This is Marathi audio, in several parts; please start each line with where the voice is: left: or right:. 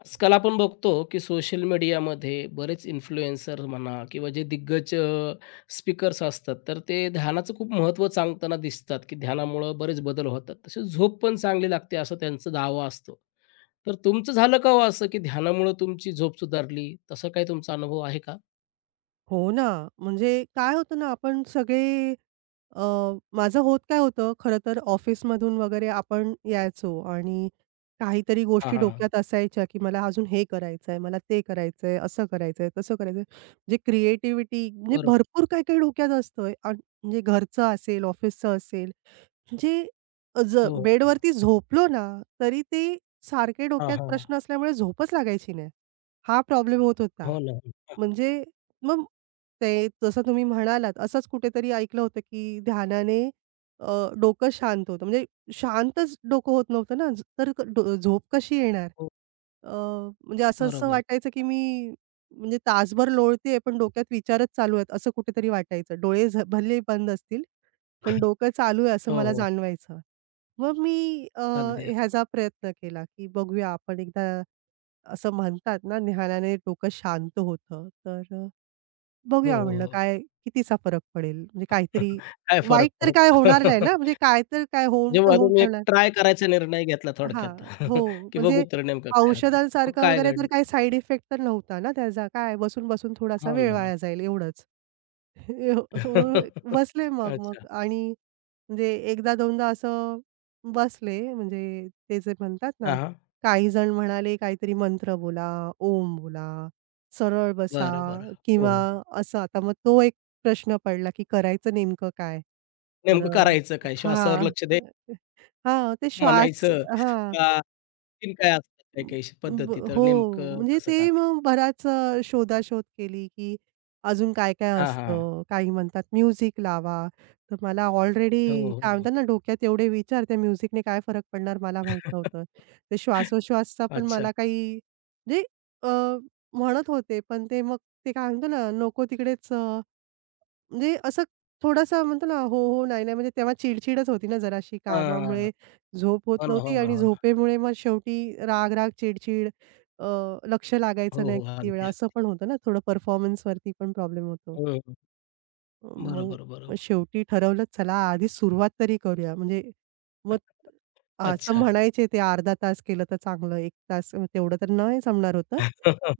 left: आजकाल आपण बघतो की सोशल मीडियामध्ये बरेच इन्फ्लुएन्सर म्हणा किंवा जे दिग्गज स्पीकर्स असतात तर ते ध्यानाचं खूप महत्त्व सांगताना दिसतात की ध्यानामुळं बरेच बदल होतात तसेच झोप पण चांगली लागते असं त्यांचा दावा असतो तर तुमचं झालं का हो असं की ध्यानामुळं तुमची झोप सुधारली तसा काही तुमचा अनुभव आहे का?
right: हो ना. म्हणजे काय होतं ना, आपण सगळे अ, माझं होत काय होतं, खरं तर ऑफिसमधून वगैरे आपण यायचो आणि काहीतरी
left: हां,
right: गोष्टी
left: हां.
right: डोक्यात असायच्या, की मला अजून हे करायचंय, मला ते करायचंय, असं करायचंय, तसं करायचंय. म्हणजे क्रिएटिव्हिटी म्हणजे
left: बरोबर.
right: भरपूर काही-काही डोक्यात असतं. आणि म्हणजे घरचं असेल, ऑफिसचं असेल. म्हणजे
left: हो, हो.
right: बेडवरती झोपलो ना, तरी ते सारखे
left: हां,
right: डोक्यात
left: हां.
right: प्रश्न असल्यामुळे झोपच लागायची नाही. हा प्रॉब्लेम होत होता.
left: हो ना.
right: म्हणजे मग ते जसं तुम्ही म्हणालात असंच कुठेतरी ऐकलं होतं, की ध्यानाने अ, डोकं शांत होतं. म्हणजे शांतच डोकं होत नव्हतं ना, ज- तर ड झोप कशी येणार?
left: हो,
right: अ, म्हणजे असं-असं
left: बरोबर.
right: वाटायचं, की मी म्हणजे तासभर लोळतेय, पण डोक्यात विचारच चालू आहेत, असं कुठेतरी वाटायचं. डोळे भले बंद असतील, पण डोकं चालू आहे असं
left: हो,
right: मला
left: हो.
right: जाणवायचं. मग मी
left: अगदी.
right: ह्याचा प्रयत्न केला, की बघूया आपण एकदा असं म्हणतात ना, ध्यानाने डोकं शांत होतं.
left: हो,
right: बघूया
left: हो,
right: म्हणलं
left: हो.
right: काय कितीचा फरक पडेल? म्हणजे काहीतरी
left: काय फरक
right: वाईट तर काय होणार नाही
left: पडतो?
right: ना? म्हणजे काय तर काय
left: जेव्हा
right: होऊन
left: तुम्ही
right: काय
left: एक
right: होणार?
left: ट्राय करायचा निर्णय घेतला थोडक्यात,
right: हां. हो.
left: की
right: म्हणजे
left: बघू तर नेमकं काय होतं. मग
right: औषधांसारखा
left: काय
right: वगैरे तर
left: घडलं?
right: काही साइड इफेक्ट तर नव्हता ना त्याचा. काय बसून-बसून थोडासा
left: हो
right: वेळ
left: ना, हो.
right: वाया जाईल एवढंच.
left: ना.
right: मग बसले मग मग
left: अच्छा.
right: आणि म्हणजे एकदा दोनदा असं बसले म्हणजे ते जे म्हणतात ना,
left: हां, हां.
right: काही जण म्हणाले काहीतरी मंत्र बोला, ओम बोला, सरळ बसा
left: बरं, बरं. हो,
right: किंवा
left: हो.
right: असं. आता मग तो एक प्रश्न पडला, की करायचं नेमकं काय? तर
left: नेमकं
right: अ,
left: करायचं काय? श्वासावर लक्ष
right: हां.
left: द्यायचं,
right: हां, ते श्वास
left: म्हणायचं
right: हां.
left: का आणखीन काय असतात काही-काही पद्धती? तर
right: हो,
left: नेमकं
right: म्हणजे
left: कसं
right: ते
left: करायचं?
right: मग बराच शोधाशोध केली, की अजून काय-काय
left: हां, हां.
right: असतं. काही म्हणतात म्युझिक लावा. तर मला
left: हो,
right: ऑलरेडी काय
left: हो.
right: म्हणतात ना, डोक्यात एवढे विचार त्या म्युझिकने काय फरक पडणार मला माहीत नव्हतं. ते श्वासोश्वासचा पण
left: अच्छा.
right: मला काही म्हणजे अ, म्हणत होते, पण ते मग ते काय म्हणतो ना, नको तिकडेच म्हणजे असं थोडासा म्हणतो ना, हो, हो, नाही, नाही म्हणजे तेव्हा चिड होती ना जराशी
left: हां.
right: कामामुळे झोप होत
left: हो ना,
right: नव्हती
left: हो ना,
right: आणि
left: हो ना.
right: झोपेमुळे मग शेवटी राग-राग, चिड अ, लक्ष लागायचं
left: हो,
right: नाही
left: हो.
right: किती
left: अगदी,
right: वेळा असं
left: अगदी.
right: पण होतं ना थोडं परफॉर्मन्सवरती पण प्रॉब्लेम होतो.
left: हं,
right: मग
left: बरोबर,
right: मग
left: बरोबर.
right: शेवटी ठरवलं चला आधी सुरुवात तरी करूया म्हणजे मग असं
left: अच्छा.
right: म्हणायचे ते अर्धा तास केलं तर चांगलं 1 तास मग तेवढं तर नाही जमणार होतं.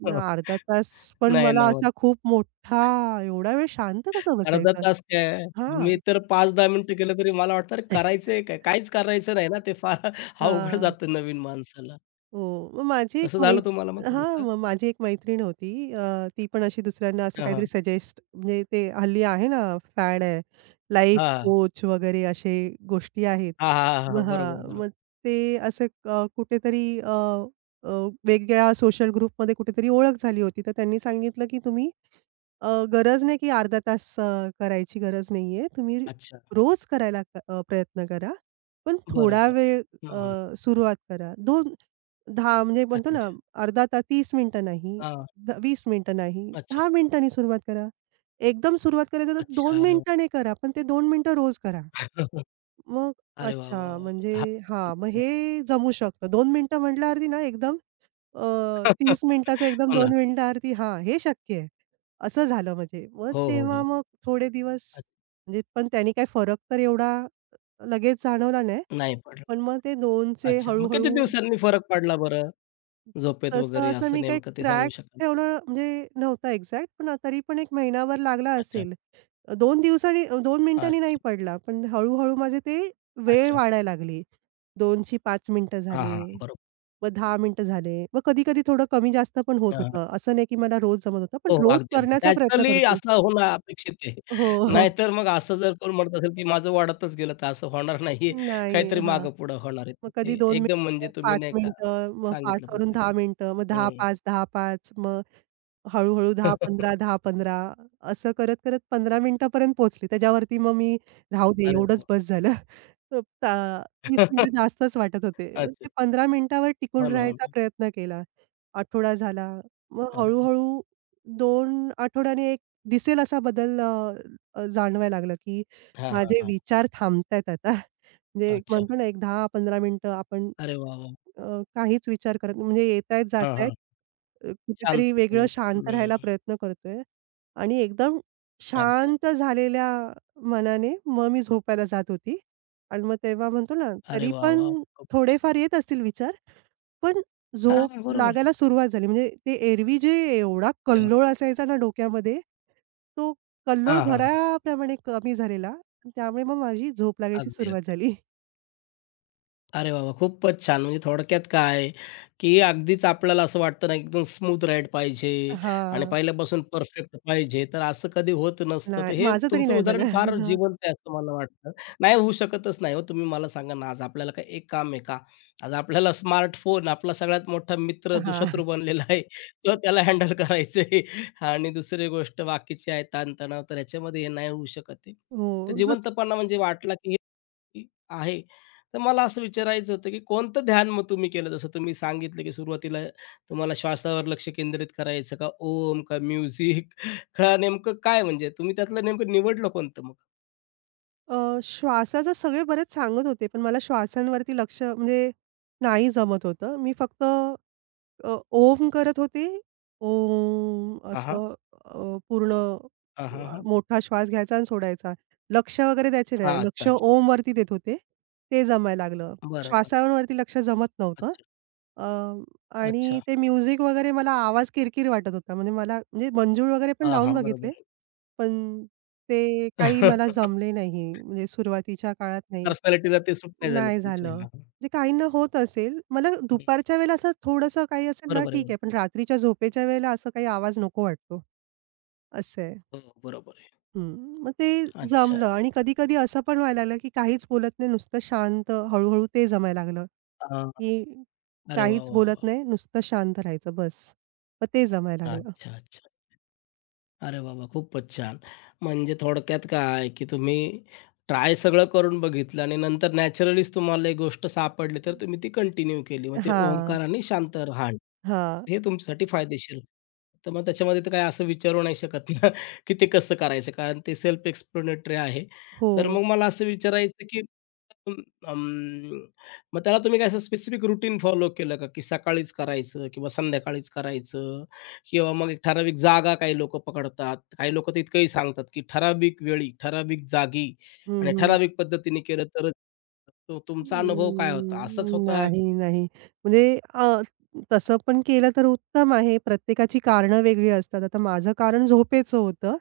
right: पण अर्धा तास पण
left: नाही
right: मला
left: ना.
right: असा खूप मोठा एवढा वेळ शांत कसं
left: अर्धा
right: बसायचं?
left: तास काय,
right: हां.
left: मी तर 5-10 मिनिटं केलं तरी मला वाटतं अरे करायचंय काय? काहीच करायचं नाही ना, ते फार अवघड
right: हां.
left: जातं नवीन माणसाला.
right: हो. मग माझी एक
left: तसं झालं तुम्हाला मग
right: हां.
left: थोडंसं?
right: मग माझी एक मैत्रीण होती. ती पण अशी दुसऱ्यांना असं
left: हां,
right: काहीतरी
left: हां.
right: सजेस्ट म्हणजे ते हल्ली आहे ना फॅड आहे. लाईफ
left: हां.
right: कोच वगैरे असे गोष्टी आहेत.
left: हां, हां, हां,
right: मग
left: हां. बरोबर,
right: हां.
left: बरोबर.
right: मग ते असं अ, कुठेतरी अ, अ, वेगळ्या सोशल ग्रुपमध्ये कुठेतरी ओळख झाली होती. तर त्यांनी सांगितलं, की तुम्ही गरज नाही की करायची गरज नाहीये. तुम्ही
left: अच्छा.
right: रोज करायला प्रयत्न करा. पण
left: बरं,
right: थोडा
left: बरं.
right: वेळ
left: हं, हं.
right: सुरुवात करा. 2-10 म्हणजे म्हणतो
left: अच्छा,
right: ना
left: अच्छा.
right: अर्धा तास 30 मिनिटं नाही,
left: हां.
right: 20 मिनिटं नाही,
left: अच्छा,
right: 10 मिनिटांनी सुरुवात करा. एकदम सुरुवात करायचं तर
left: अच्छा.
right: 2
left: अरे वाह!
right: मिनिटांनी करा, पण ते 2 मिनिटं रोज करा. मग
left: अरे वाह, वाह,
right: अच्छा, म्हणजे
left: वाह! हां.
right: हां, मग हे जमू शकतं. 2 मिनिटं म्हटल्यावरती ना एकदम अ, 30 मिनिटाचं एकदम
left: हो ना.
right: 2 मिनिटावरती हां, हे शक्य आहे. असं झालं म्हणजे. मग
left: हो, हो,
right: तेव्हा
left: हो.
right: मग थोडे दिवस
left: अच्छा.
right: म्हणजे पण त्याने काही फरक तर एवढा लगेच जाणवला नाही.
left: नाही पडलं.
right: पण मग ते 2 चे
left: अच्छा. मग किती
right: हळू-हळू
left: दिवसांनी फरक पडला बरं? झोपेत
right: तसं
left: वगैरे
right: असं
left: असं
right: मी काही
left: नेमकं ते सांगू
right: ट्रॅक
left: शकाल?
right: ठेवलं म्हणजे नव्हता एक्झॅक्ट पण तरी पण 1 महिनाभर लागला
left: अच्छा,
right: असेल. 2 दिवसांनी 2 मिनिटांनी नाही
left: अच्छा,
right: पडला, पण हळू माझे ते वेळ
left: अच्छा.
right: वाढायला लागली. 2ची 5 मिनिटं
left: हां,
right: झाले,
left: हां. बरोबर.
right: मग 10 मिनिटं झाले. मग कधी-कधी थोडं कमी जास्त पण होत
left: हां, हां.
right: होतं. असं नाही की मला रोज जमत होतं, पण
left: हो, हो.
right: रोज
left: अगदी, अगदी.
right: करण्याचा प्रयत्न
left: नॅचरली
right: करते.
left: असं होणं अपेक्षित आहे.
right: हो, हो.
left: नाहीतर मग असं जर कोण म्हणत असेल, की माझं वाढतच गेलं, तर असं होणार नाहीये.
right: नाही.
left: काहीतरी
right: हां.
left: मागं-पुढं होणार आहे. तर
right: मग कधी
left: ते
right: 2
left: एकदम म्हणजे
right: मिनिटं,
left: तुम्ही
right: 5
left: नाही का
right: मिनिटं, मग 5
left: सांगितलं
right: वरून
left: परफेक्ट.
right: 10 मिनिटं, मग
left: हं.
right: 10-5, 10-5 मग हळू-हळू 10-15, 10-15 असं करत-करत 15 मिनिटापर्यंत पोहोचली. त्याच्यावरती मग मी राहू दे
left: अरे
right: एवढंच
left: वाह!
right: बस झालं. अ, ता 30 मिनिटं जास्तच वाटत होते.
left: अच्छा.
right: ते 15 मिनिटावर
left: हो
right: टिकून
left: ना, हो
right: राहायचा
left: ना.
right: प्रयत्न केला. आठवडा झाला. मग
left: अगदी.
right: हळू-हळू 2 आठवड्याने एक दिसेल असा बदल अ, अ, जाणवायला लागला, की
left: हां, हां,
right: माझे
left: हां.
right: विचार थांबतायत आता. म्हणजे एक
left: अच्छा.
right: म्हणतो ना, एक 10-15 मिनिटं आपण
left: अरे वाह, वाह!
right: काहीच विचार करत नाही. म्हणजे येतायत,
left: हां,
right: जातायत.
left: हां.
right: कुठेतरी वेगळं
left: शांतपणे
right: शांत राहायला
left: हं.
right: प्रयत्न करतोय आणि एकदम
left: अगदी.
right: शांत झालेल्या मनाने मग मी झोपायला जात होती आणि मग तेव्हा म्हणतो ना,
left: अरे
right: तरी
left: वाह, वाह!
right: पण
left: खूप
right: थोडेफार येत असतील विचार, पण झोप
left: हां, बरोबर
right: लागायला
left: आहे.
right: सुरुवात झाली. म्हणजे ते एरवी जे एवढा
left: अरे वाह!
right: कल्लोळ असायचा ना डोक्यामध्ये, तो कल्लोळ
left: हां, हां,
right: भराप्रमाणे कमी झालेला. त्यामुळे मग माझी झोप लागायची
left: अगदी.
right: सुरुवात झाली.
left: अरे वाह, वाह! खूपच छान. म्हणजे थोडक्यात काय, की अगदीच आपल्याला असं वाटतं ना, एकदम स्मूथ राईड पाहिजे आणि
right: हां.
left: पहिल्यापासून परफेक्ट पाहिजे, तर असं कधी होत नसतं.
right: नाही,
left: तर हे
right: माझं तरी
left: तुमचं
right: नाही झालं.
left: उदाहरण फार जिवंत आहे असं मला वाटतं. नाही होऊ शकतच नाही हो. तुम्ही मला सांगा ना, आज आपल्याला काय एक काम आहे का? आज आपल्याला स्मार्टफोन, आपला सगळ्यात मोठा मित्र जो
right: हां.
left: शत्रू बनलेला आहे, तर त्याला हँडल करायचं आहे आणि दुसरी गोष्ट बाकीची आहे ताणतणाव, तर ह्याच्यामध्ये हे नाही होऊ शकत आहे.
right: हो.
left: तर
right: जसं
left: जिवंतपणा म्हणजे वाटला, की हे आहे. तर मला असं विचारायचं होतं, की कोणतं ध्यान मग तुम्ही केलं? जसं तुम्ही सांगितलं, की सुरुवातीला तुम्हाला श्वासावर लक्ष केंद्रित करायचं का ओम, का म्युझिक, का नेमकं काय म्हणजे तुम्ही त्यातलं नेमकं निवडलं कोणतं मग?
right: श्वासाचं सगळे बरेच सांगत होते, पण मला श्वासांवरती लक्ष म्हणजे नाही जमत होतं. मी फक्त ओम करत होते. ओम
left: हां, हां.
right: असं अ, पूर्ण
left: हां, हां,
right: अ,
left: हां.
right: मोठा श्वास घ्यायचा आणि सोडायचा. लक्ष वगैरे द्यायचे
left: हां,
right: नाही.
left: अच्छा,
right: लक्ष
left: अच्छा.
right: ओमवरती देत होते. ते जमायला लागलं.
left: बरं, बरं.
right: श्वासांवरती लक्ष जमत नव्हतं.
left: अच्छा,
right: अ, आणि
left: अच्छा.
right: ते म्युझिक वगैरे मला आवाज किरकिर वाटत होता. म्हणजे मला म्हणजे मंजूळ वगैरे पण
left: हां,
right: लावून
left: हां. बरोबर
right: बघितले.
left: आहे.
right: पण ते काही मला जमले नाही. म्हणजे सुरुवातीच्या काळात नाही.
left: पर्सनॅलिटीला ते सूट नाही झालं
right: नाही
left: तुमच्या.
right: झालं.
left: हां, हां.
right: म्हणजे काहींना होत असेल. मला
left: हं.
right: दुपारच्या वेळेला असं थोडंसं काही असेल ना,
left: बरोबर आहे,
right: ठीक
left: बरोबर.
right: आहे. पण रात्रीच्या झोपेच्या वेळेला असा काही आवाज नको वाटतो. असं आहे.
left: हो, बरोबर आहे.
right: हं. मग ते
left: अच्छा.
right: जमलं आणि कधी-कधी असं पण व्हायला लागलं, की काहीच बोलत नाही, नुसतं शांत हळू ते जमायला लागलं,
left: हां.
right: की
left: अरे वाह,
right: काहीच
left: वाह,
right: बोलत
left: वाह!
right: नाही, नुसतं शांत राहायचं बस. मग ते जमायला लागलं.
left: अच्छा, अच्छा. अरे बाबा वाह! खूपच छान. म्हणजे थोडक्यात काय, की तुम्ही ट्राय सगळं करून बघितलं आणि नंतर नॅचरलीच तुम्हाला एक गोष्ट सापडली, तर तुम्ही ती कंटिन्यू केली. मग ते
right: हां,
left: ओंकार आणि शांत राहण,
right: हां.
left: हे तुमच्यासाठी फायदेशीर. तर मग त्याच्यामध्ये तर काही असं विचारू नाही शकत ना, की ते कसं करायचं? कारण ते सेल्फ एक्सप्लेनेटरी आहे.
right: हो.
left: तर मग मला असं विचारायचं, की अं, अं, मग त्याला तुम्ही काय असं स्पेसिफिक रुटीन फॉलो केलं का? की सकाळीच करायचं किंवा संध्याकाळीच करायचं? किंवा मग एक ठराविक जागा काही लोकं पकडतात. काही लोकं तर इतकंही सांगतात, की ठराविक वेळी, ठराविक जागी
right: हं,
left: आणि
right: हं.
left: ठराविक पद्धतीने केलं तरच तो तुमचा अनुभव काय होता? असाच
right: अं,
left: होता?
right: नाही, नाही. म्हणजे अ, तसं पण केलं तर उत्तम आहे. प्रत्येकाची कारणं वेगळी असतात. आता माझं कारण झोपेचं होतं.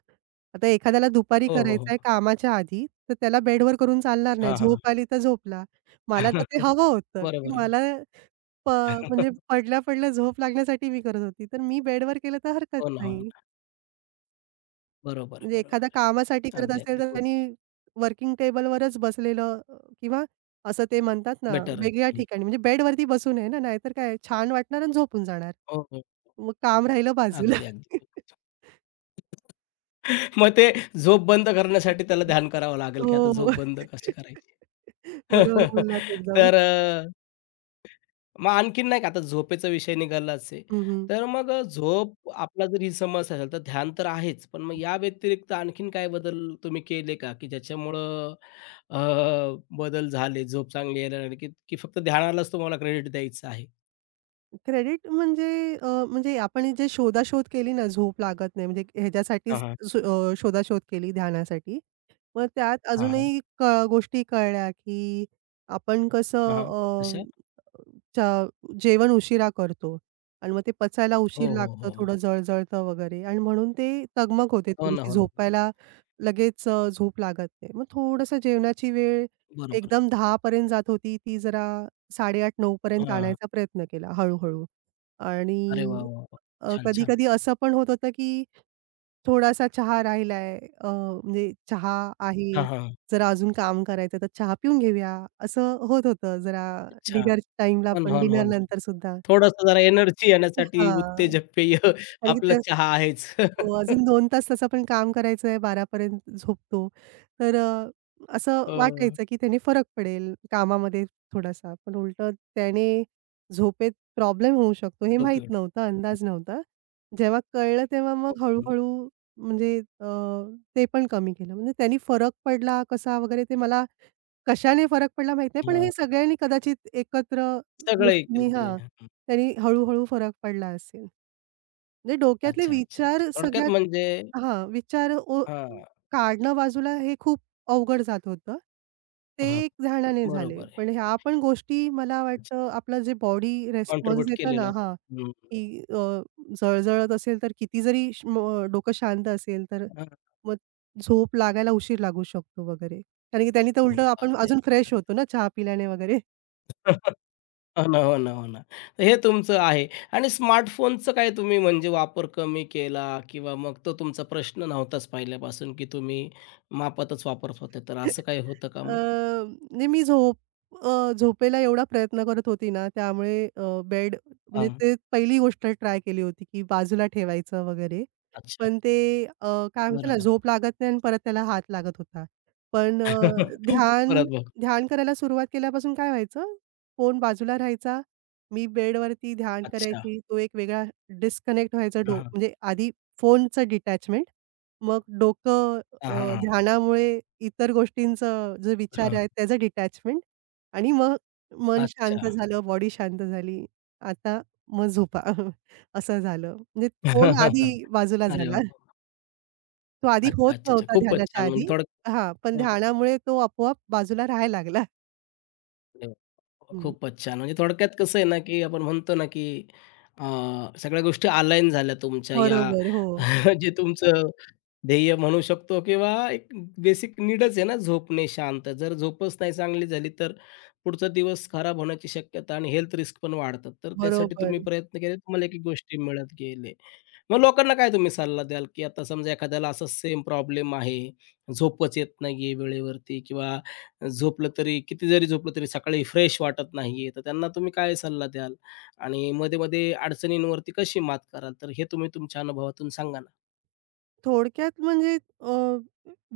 right: आता एखाद्याला दुपारी
left: हो, हो,
right: करायचं
left: हो.
right: आहे कामाच्या आधी, तर त्याला बेडवर करून चालणार नाही.
left: हां, हां.
right: झोप आली तर झोपला. मला तर ते हवं होतं,
left: बरं,
right: की
left: बरं, बरं.
right: मला प म्हणजे पडल्या-पडल्या झोप लागण्यासाठी मी करत होती. तर मी बेडवर केलं तर हरकत
left: हो ना, हो
right: नाही.
left: ना. बरोबर
right: म्हणजे एखाद्या
left: बरोबर आहे.
right: कामासाठी करत
left: अगदी,
right: असेल,
left: अगदी.
right: तर
left: खूप
right: त्यांनी वर्किंग टेबलवरच बसलेलं किंवा असं ते म्हणतात ना,
left: बेटर आहे.
right: वेगळ्या
left: हं.
right: ठिकाणी म्हणजे बेडवरती बसू नये ना, नाहीतर काय छान वाटणार आणि झोपून जाणार.
left: हो, हो.
right: मग काम राहिलं बाजूला.
left: अगदी, अगदी. मग ते झोप बंद करण्यासाठी त्याला ध्यान करावं लागेल, की आता
right: हो.
left: झोप बंद कशी करायची?
right: बरोबर बोललात एकदम.
left: तर मग आणखीन नाही का आता झोपेचा विषय निघालाच आहे.
right: हं,
left: तर मग झोप आपला जर ही समस्या असेल, तर ध्यान तर आहेच. पण मग या व्यतिरिक्त आणखीन काय बदल तुम्ही केले का? की ज्याच्यामुळं अ, बदल झाले, झोप चांगली यायला लागली, की की फक्त ध्यानालाच तुम्हाला क्रेडिट द्यायचं आहे?
right: क्रेडिट म्हणजे म्हणजे आपण जे शोधाशोध केली ना, झोप लागत नाही म्हणजे ह्याच्यासाठीच
left: हां, हां.
right: शोधाशोध केली ध्यानासाठी. मग त्यात
left: हां, हां.
right: अजूनही गोष्टी कळल्या, की आपण कसं
left: हां, हां.
right: अ, च जेवण उशिरा करतो आणि मग ते पचायला
left: हो,
right: उशीर
left: हो,
right: लागतं, थोडं
left: हो.
right: जळजळतं वगैरे आणि म्हणून ते तगमग होते
left: हो ना,
right: थोडीशी,
left: हो ना.
right: झोपायला लगेच झोप लागत नाही. मग थोडंसं जेवणाची वेळ
left: बरोबर.
right: एकदम 10 पर्यंत जात होती, ती जरा 8:30-9 पर्यंत
left: हां.
right: आणायचा प्रयत्न केला हळू आणि
left: अरे वाह, वाह, वाह! छान, छान.
right: कधी-कधी असं पण होत होतं, की थोडासा चहा राहिलाय, म्हणजे चहा
left: हां,
right: आहे,
left: हां.
right: जरा अजून काम करायचं तर चहा पिऊन घेऊया, असं होत होतं जरा
left: अच्छा.
right: डिनर टाईमला
left: हो ना,
right: पण
left: हो ना, हो
right: डिनर
left: ना.
right: नंतर सुद्धा.
left: थोडंसं जरा एनर्जी येण्यासाठी
right: हां.
left: उत्तेजक पेय
right: कारण की
left: आपला
right: ते
left: चहा
right: हो,
left: आहेच.
right: अजून 2 तास त्याचं पण काम करायचं आहे, 12 पर्यंत झोपतो. तर अ, असं
left: अ
right: वाटायचं, की त्याने फरक पडेल कामामध्ये थोडासा. पण उलटं त्याने झोपेत प्रॉब्लेम होऊ शकतो हे
left: जो
right: माहीत
left: पिऊन
right: नव्हतं, अंदाज नव्हता. जेव्हा कळलं तेव्हा मग हळू-हळू म्हणजे अ, ते पण कमी केलं. म्हणजे त्यांनी फरक पडला कसा वगैरे ते मला कशाने फरक पडला माहीत नाही. पण हे
left: हां.
right: सगळ्यांनी कदाचित एकत्र
left: सगळंही
right: गोष्टींनी
left: केलं
right: हां,
left: पाहिजे. हं.
right: त्यांनी हळू फरक पडला असेल. म्हणजे डोक्यातले
left: अच्छा, अच्छा,
right: विचार
left: अच्छा. थोडक्यात
right: सगळ्यात
left: म्हणजे
right: हां, विचार
left: हां.
right: काढणं बाजूला हे खूप अवघड जात होतं. ते
left: हां.
right: एक ध्यानाने झाले.
left: बरोबर आहे.
right: पण ह्या पण गोष्टी मला
left: अच्छा.
right: वाटतं आपलं जे बॉडी रिस्पॉन्स देतं
left: केलेलं
right: ना
left: असतं.
right: हां,
left: हं.
right: की अ, जळजळत असेल तर किती जरी श म डोकं शांत असेल तर
left: हां.
right: मग झोप लागायला उशीर लागू शकतो वगैरे. कारण की त्यांनी तर
left: हो, हो.
right: उलटं आपण
left: अगदी,
right: अजून फ्रेश होतो ना चहा पिल्याने वगैरे.
left: अगदी. हो ना, हो ना, हो ना. तर हे तुमचं आहे आणि स्मार्टफोनचं काय तुम्ही म्हणजे वापर कमी केला किंवा मग तो तुमचा प्रश्न नव्हताच पहिल्यापासून, की तुम्ही मापातच वापरत होते, तर असं काही होतं का
right: अ,
left: मग?
right: म्हणजे मी झोपेला एवढा प्रयत्न करत होती ना, त्यामुळे अ, बेड म्हणजे
left: हां.
right: ते पहिली गोष्ट ट्राय केली होती, की बाजूला ठेवायचं वगैरे.
left: अच्छा.
right: पण ते अ, काय म्हणतो ना,
left: बरं,
right: झोप लागत नाही आणि परत त्याला हात लागत होता. पण ध्यान
left: परत बघ.
right: ध्यान करायला सुरुवात केल्यापासून काय व्हायचं, फोन बाजूला राहायचा. मी बेडवरती ध्यान
left: अच्छा.
right: करायची. तो एक वेगळा डिस्कनेक्ट व्हायचा
left: हां,
right: डो
left: हां.
right: म्हणजे आधी फोनचं डिटॅचमेंट, मग डोकं
left: हां,
right: अ,
left: हां,
right: ध्यानामुळे इतर गोष्टींचं जे विचार आहेत त्याचं डिटॅचमेंट आणि मग मन शांत
left: अच्छा.
right: झालं, बॉडी शांत झाली. आता मग झोपा असं झालं. म्हणजे फोन आधी बाजूला
left: अरे
right: झाला.
left: वाह!
right: तो आधी
left: अच्छा,
right: होत
left: अच्छा, अच्छा.
right: नव्हता
left: खूपच
right: ध्यानाच्या
left: छान. म्हणजे
right: आधी.
left: थोडं
right: हां, पण ध्यानामुळे तो आपोआप बाजूला राहायला लागला.
left: हो,
right: हं.
left: खूपच छान. म्हणजे थोडक्यात कसं आहे ना, की आपण म्हणतो ना, की अ, सगळ्या गोष्टी अलाईन झाल्या तुमच्या या
right: बरोबर. हो,
left: जे तुमचं ध्येय म्हणू शकतो किंवा एक बेसिक नीडच आहे ना, झोपणे शांत. जर झोपच नाही चांगली झाली, तर पुढचा दिवस खराब होण्याची शक्यता आणि हेल्थ रिस्क पण वाढतात. तर त्यासाठी
right: बरोबर.
left: तुम्ही प्रयत्न केले, तुम्हाला एक-एक गोष्टी मिळत गेले. मग लोकांना काय तुम्ही सल्ला द्याल, की आता समजा एखाद्याला असा सेम प्रॉब्लेम आहे, झोपच येत नाहीये वेळेवरती किंवा झोपलं तरी किती जरी झोपलं तरी सकाळी फ्रेश वाटत नाहीये, तर त्यांना तुम्ही काय सल्ला द्याल? आणि मध्ये-मध्ये अडचणींवरती कशी मात कराल? तर हे तुम्ही तुमच्या अनुभवातून सांगा ना.
right: थोडक्यात म्हणजे अ,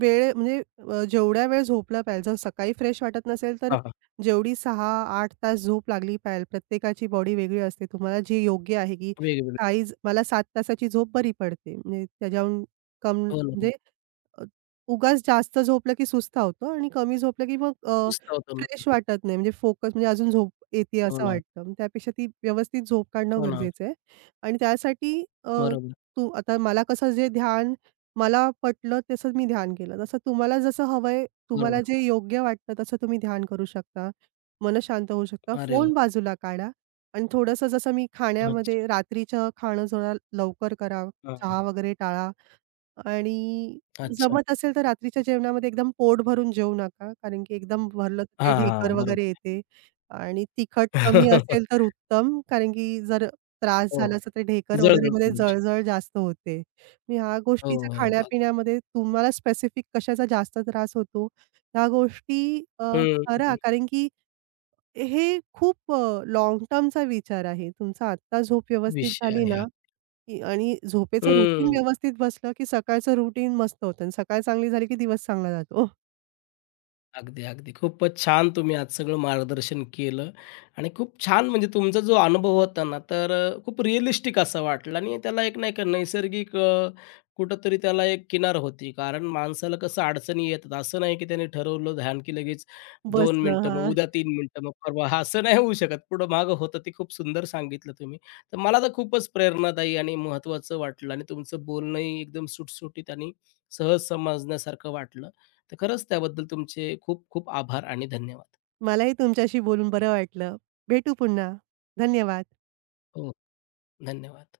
right: वेळ म्हणजे जेवढ्या वेळ झोपला पाहिजे. जर सकाळी फ्रेश वाटत नसेल, तर
left: हां, हां.
right: जेवढी 6-8 तास झोप लागली पाहिजे. प्रत्येकाची बॉडी वेगळी असते. तुम्हाला जी योग्य आहे, की
left: वेगवेगळे.
right: मला 7 तासाची झोप बरी पडते. म्हणजे त्याच्याहून कम
left: हो ना.
right: म्हणजे अ, उगाच जास्त झोपलं की सुस्ता होतो आणि कमी झोपलं की मग
left: सुस्त होतो ना.
right: फ्रेश वाटत नाही. म्हणजे फोकस म्हणजे अजून झोप येते
left: हो
right: असं
left: ना.
right: वाटतं. मग त्यापेक्षा ती व्यवस्थित झोप काढणं
left: हो ना.
right: गरजेचं आहे आणि त्यासाठी अ,
left: बरोबर,
right: तू आता मला कसं जे ध्यान मला पटलं तसं मी ध्यान केलं. तसं तुम्हाला जसं हवंय, तुम्हाला
left: बरोबर.
right: जे योग्य वाटतं तसं तुम्ही ध्यान करू शकता. मन शांत होऊ शकतं.
left: अरे वाह!
right: फोन बाजूला काढा आणि थोडंसं जसं मी
left: अच्छा.
right: खाण्यामध्ये रात्रीचं खाणं जरा लवकर करा.
left: हां, हां.
right: चहा वगैरे टाळा. आणि
left: अच्छा.
right: जमत असेल तर रात्रीच्या जेवणामध्ये एकदम पोट भरून जेवू नका. कारण की एकदम भरलं तर ते
left: हां,
right: ढेकर
left: हां.
right: वगैरे
left: बरोबर.
right: येते आणि तिखट कमी असेल तर उत्तम. कारण की जर त्रास
left: हो, हो.
right: झाला तर ते ढेकर
left: जळजळ
right: वगैरेमध्ये
left: करू शकतो.
right: जळजळ जास्त होते. मी ह्या
left: हो,
right: गोष्टीचा
left: हो. हो.
right: खाण्यापिण्यामध्ये तुम्हाला स्पेसिफिक कशाचा जास्त त्रास होतो, ह्या गोष्टी अ,
left: हं,
right: करा. कारण की हे खूप लाँग टर्मचा विचार आहे. तुमचा आत्ता झोप व्यवस्थित
left: विषय
right: झाली
left: आहे
right: ना,
left: हा.
right: की आणि झोपेचं रुटीन
left: हं.
right: व्यवस्थित बसलं, की सकाळचं रुटीन मस्त होतं आणि सकाळ चांगली झाली, की दिवस चांगला जातो.
left: अगदी, अगदी. खूपच छान तुम्ही आज सगळं मार्गदर्शन केलं आणि खूप छान म्हणजे तुमचा जो अनुभव होता ना, तर खूप रिअलिस्टिक असा वाटला आणि त्याला एक नाही का नैसर्गिक कुठेतरी त्याला एक किनार होती. कारण माणसाला कसं अडचणी येतात. असं नाही की त्याने ठरवलं ध्यान की लगेच 2
right: बसलं
left: मिनिटं, मग
right: हां.
left: उद्या 3 मिनिटं, मग परवा हा असं नाही होऊ शकत. पुढं मागं होतं. ते खूप सुंदर सांगितलं तुम्ही. तर मला तर खूपच प्रेरणादायी आणि महत्त्वाचं वाटलं आणि तुमचं बोलणंही एकदम सुटसुटीत आणि सहज समजण्यासारखं वाटलं. तर खरंच त्याबद्दल तुमचे खूप खूप आभार आणि धन्यवाद.
right: मलाही तुमच्याशी बोलून बरं वाटलं. भेटू पुन्हा. धन्यवाद.
left: हो. धन्यवाद.